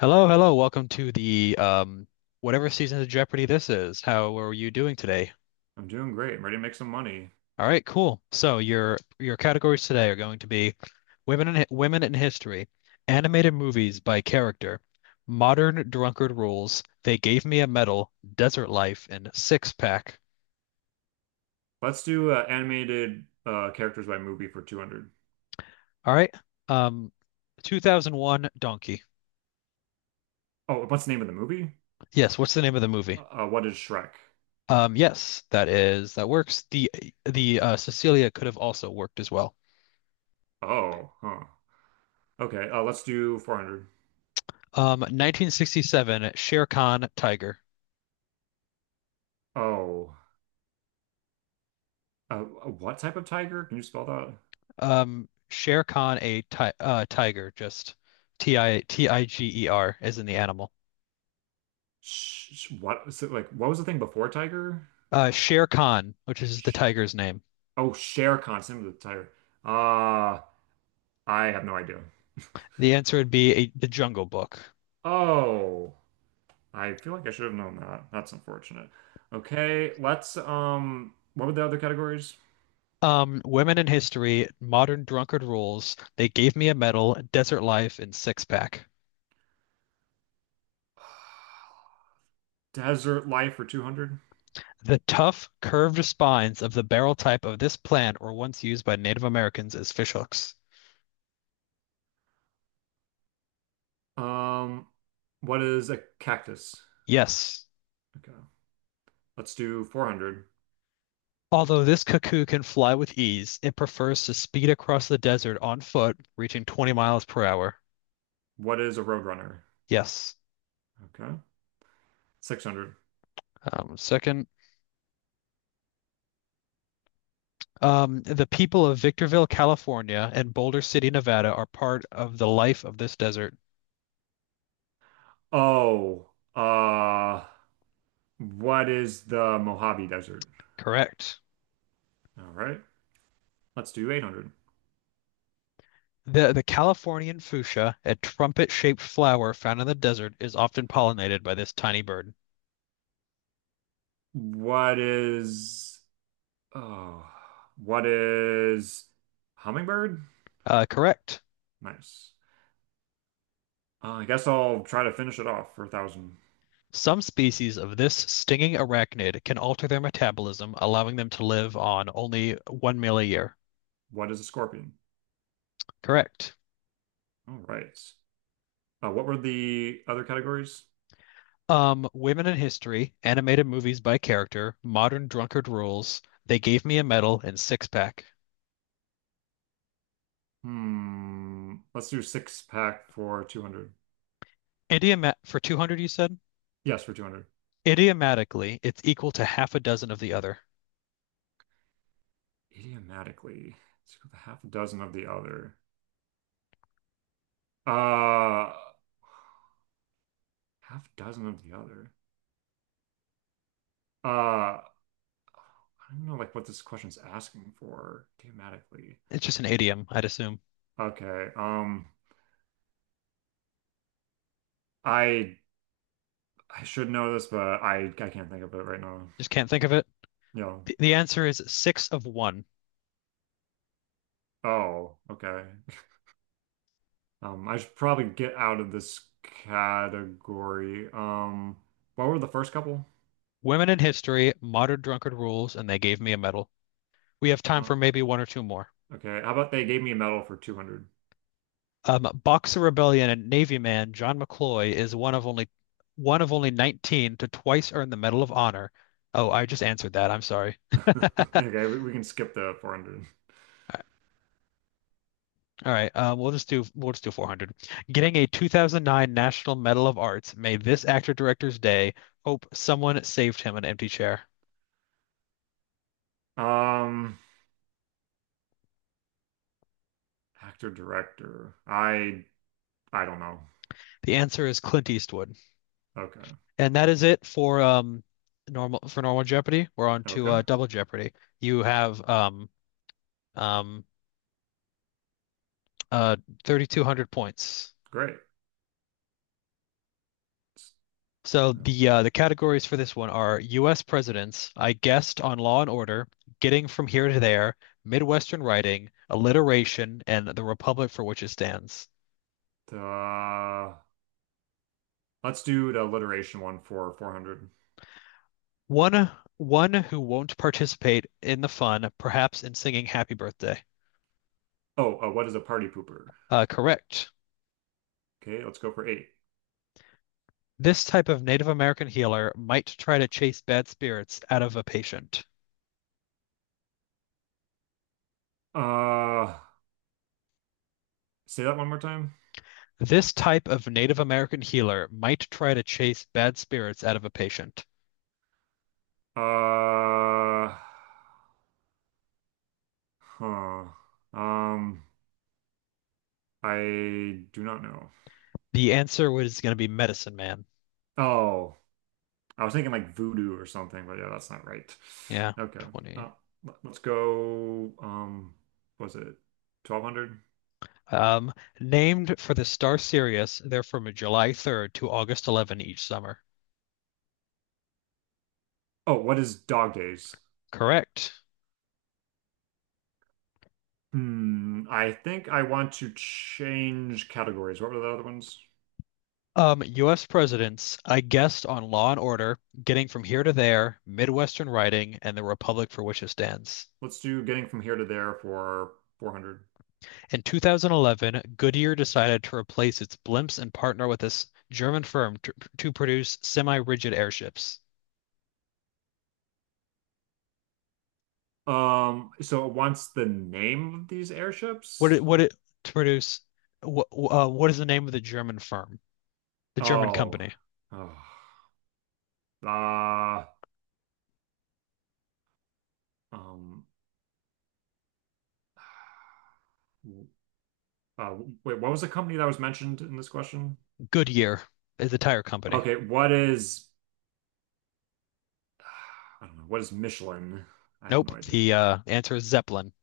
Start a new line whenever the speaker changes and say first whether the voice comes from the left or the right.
left: Hello, hello. Welcome to the whatever season of Jeopardy this is. How are you doing today?
right: I'm doing great. I'm ready to make some money.
left: All right, cool. So your categories today are going to be women in history, animated movies by character, modern drunkard rules, they gave me a medal, desert life, and six pack.
right: Let's do animated characters by movie for 200.
left: All right. Um, 2001 Donkey.
right: Oh, what's the name of the movie?
left: Yes, what's the name of the movie?
right: What is Shrek?
left: Yes, that works. The Cecilia could have also worked as well.
right: Oh, huh. Okay, let's do 400.
left: 1967, Shere Khan Tiger.
right: Oh, what type of tiger? Can you spell that?
left: Shere Khan a ti tiger, just T I T I G E R as in the animal.
right: What is it like? What was the thing before tiger?
left: Shere Khan, which is the tiger's name.
right: Oh, Shere Khan, name of the tiger. Uh, I have no idea.
left: The answer would be The Jungle Book.
right: Oh, I feel like I should have known that. That's unfortunate. Okay, let's what were the other categories?
left: Women in history, modern drunkard rules. They gave me a medal, desert life, and six pack.
right: Desert life for 200.
left: The tough, curved spines of the barrel type of this plant were once used by Native Americans as fishhooks.
right: Um, what is a cactus?
left: Yes.
right: Okay. Let's do 400.
left: Although this cuckoo can fly with ease, it prefers to speed across the desert on foot, reaching 20 miles per hour.
right: What is a roadrunner?
left: Yes.
right: Okay. 600.
left: Second, the people of Victorville, California, and Boulder City, Nevada, are part of the life of this desert.
right: Oh, uh, what is the Mojave Desert?
left: Correct.
right: All right. Let's do 800.
left: The Californian fuchsia, a trumpet-shaped flower found in the desert, is often pollinated by this tiny bird.
right: What is, oh, what is hummingbird?
left: Correct.
right: Nice. I guess I'll try to finish it off for 1,000.
left: Some species of this stinging arachnid can alter their metabolism, allowing them to live on only one meal a year.
right: What is a scorpion?
left: Correct.
right: All right. What were the other categories?
left: Women in history, animated movies by character, modern drunkard rules. They gave me a medal and six pack.
right: Hmm. Let's do six pack for 200.
left: Idioma for 200, you said?
right: Yes, for 200.
left: Idiomatically, it's equal to half a dozen of the other.
right: Idiomatically. Let's go with a half dozen of the other. Uh, half dozen of the other. Uh, I don't know like what this question's asking for idiomatically.
left: It's just an idiom, I'd assume.
right: Okay. I I should know this, but I can't think of it right now.
left: Just can't think of it.
right: Yeah.
left: The answer is six of one.
right: Oh, okay. I should probably get out of this category. What were the first couple?
left: Women in history, modern drunkard rules, and they gave me a medal. We have time
right: Uh,
left: for maybe one or two more.
right: Okay, how about they gave me a medal for 200?
left: Boxer Rebellion and Navy Man John McCloy is one of only 19 to twice earn the Medal of Honor. Oh, I just answered that. I'm sorry.
right: Okay, we can skip the 400.
left: All right, all right. We'll just do 400. Getting a 2009 National Medal of Arts made this actor director's day. Hope someone saved him an empty chair.
right: Um, actor director. I don't know.
left: The answer is Clint Eastwood,
right: Okay.
left: and that is it for normal Jeopardy. We're on to
right: Okay.
left: Double Jeopardy. You have um uh 3,200 points.
right: Great.
left: So the categories for this one are U.S. presidents, I guessed on Law and Order, Getting from Here to There, Midwestern Writing, Alliteration, and the Republic for which it stands.
right: Uh, let's do the alliteration one for 400.
left: One one who won't participate in the fun, perhaps in singing Happy Birthday.
right: Oh, what is a party pooper?
left: Correct.
right: Okay, let's go for eight.
left: This type of Native American healer might try to chase bad spirits out of a patient.
right: Uh, say that one more time.
left: This type of Native American healer might try to chase bad spirits out of a patient.
right: Uh, huh. Um, I do not know.
left: The answer was going to be medicine man.
right: Oh, I was thinking like voodoo or something, but yeah, that's not right.
left: Yeah,
right: Okay.
left: 20.
right: Uh, let's go. Was it 1200?
left: Um, Named for the star Sirius, they're from July 3rd to August 11 each summer.
right: Oh, what is dog days?
left: Correct.
right: Hmm. I think I want to change categories. What were the other ones?
left: US presidents, I guessed on Law and Order, Getting from Here to There, Midwestern Writing, and the Republic for which it stands.
right: Let's do getting from here to there for 400.
left: In 2011, Goodyear decided to replace its blimps and partner with this German firm to produce semi-rigid airships.
right: So it wants the name of these airships?
left: What it to produce? What is the name of the German firm? The German
right: Oh.
left: company.
right: Oh. Uh, um, uh, wait, what was the company that was mentioned in this question?
left: Goodyear is a tire company.
right: Okay, what is I don't know, what is Michelin? I have no
left: Nope.
right: idea.
left: The answer is Zeppelin,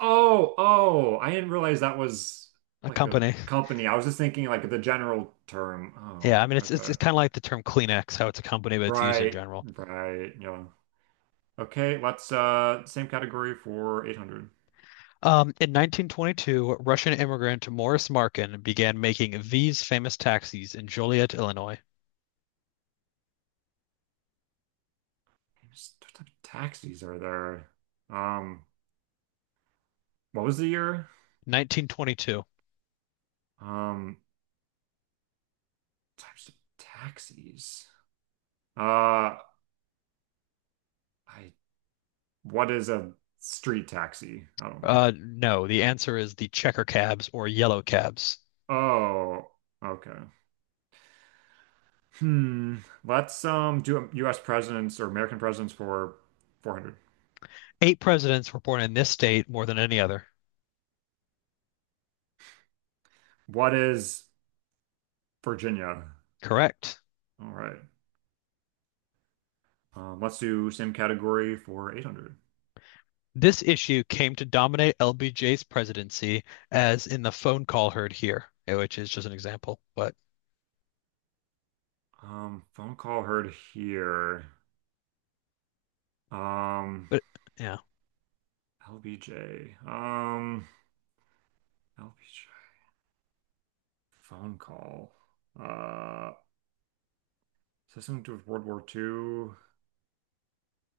right: Oh, oh, I didn't realize that was
left: a
right: like a
left: company.
right: company. I was just thinking like the general term.
left: Yeah, I mean
right: Oh,
left: it's
right: okay.
left: kind of like the term Kleenex, how it's a company, but it's used in
right: Right,
left: general.
right: right, yeah. Okay, let's same category for 800.
left: In 1922, Russian immigrant Morris Markin began making these famous taxis in Joliet, Illinois.
right: What type of taxis are there? Um, what was the year?
left: 1922.
right: Um, types of taxis. Uh, I what is a street taxi? I don't.
left: No, the answer is the checker cabs or yellow cabs.
right: Oh, okay. Hmm. Let's do U.S. presidents or American presidents for 400.
left: Eight presidents were born in this state more than any other.
right: What is Virginia?
left: Correct.
right: All right. Let's do same category for 800.
left: This issue came to dominate LBJ's presidency, as in the phone call heard here, which is just an example. But,
right: Phone call heard here. Um,
left: but yeah,
right: LBJ. LBJ. Phone call. Uh, is this something to do with World War Two?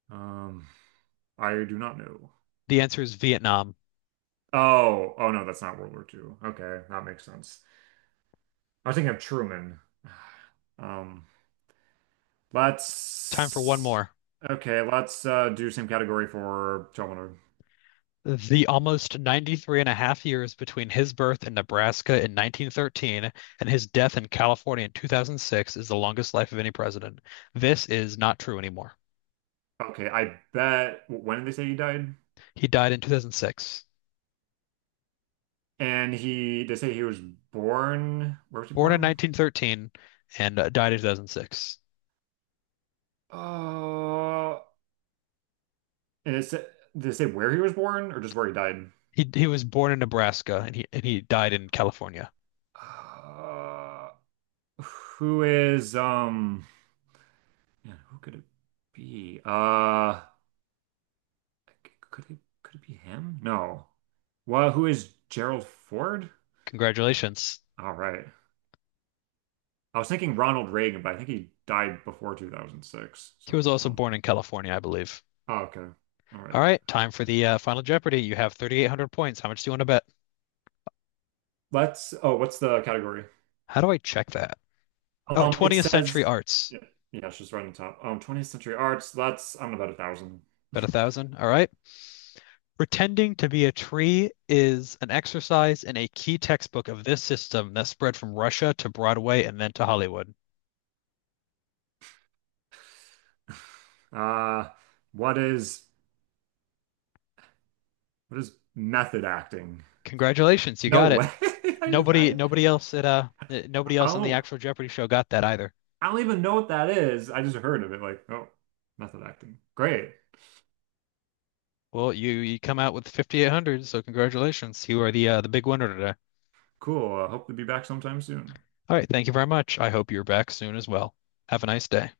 right: Um, I do not know.
left: the answer is Vietnam.
right: Oh, oh no, that's not World War Two. Okay, that makes sense. I was thinking of Truman. Um,
left: Time for one
right: let's
left: more.
right: okay, let's do same category for Terminator.
left: The almost 93 and a half years between his birth in Nebraska in 1913 and his death in California in 2006 is the longest life of any president. This is not true anymore.
right: Okay, I bet when did they say he died?
left: He died in 2006,
right: And he they say he was born. Where was he
left: born in
right: born?
left: 1913, and died in 2006.
right: Uh, and it said did they say where he was born or just where he died?
left: He was born in Nebraska and he died in California.
right: Uh, who is um? Yeah, who could it be? Could it be him? No. Well, who is Gerald Ford?
left: Congratulations.
right: All right. I was thinking Ronald Reagan, but I think he died before 2006. So,
left: He was also
right: oh,
left: born in California, I believe.
right: oh, okay. All
left: All
right: right.
left: right, time for the Final Jeopardy. You have 3,800 points. How much do you want to bet?
right: Oh, what's the category?
left: How do I check that? Oh,
right: Um, it
left: 20th Century
right: says,
left: Arts.
right: yeah, yeah, it's just right on top. 20th century arts. That's, I'm about 1,000.
left: Bet a thousand. All right. Pretending to be a tree is an exercise in a key textbook of this system that spread from Russia to Broadway and then to Hollywood.
right: Uh, what is, what is method acting?
left: Congratulations, you
right: No
left: got it.
right: way.
left: Nobody, nobody else at uh, nobody
right: I
left: else
right: don't
left: on the
right: know.
left: actual Jeopardy show got that either.
right: I don't even know what that is. I just heard of it. Like, oh, method acting. Great.
left: Well, you come out with 5,800, so congratulations. You are the big winner today.
right: Cool. I hope to be back sometime soon.
left: All right, thank you very much. I hope you're back soon as well. Have a nice day.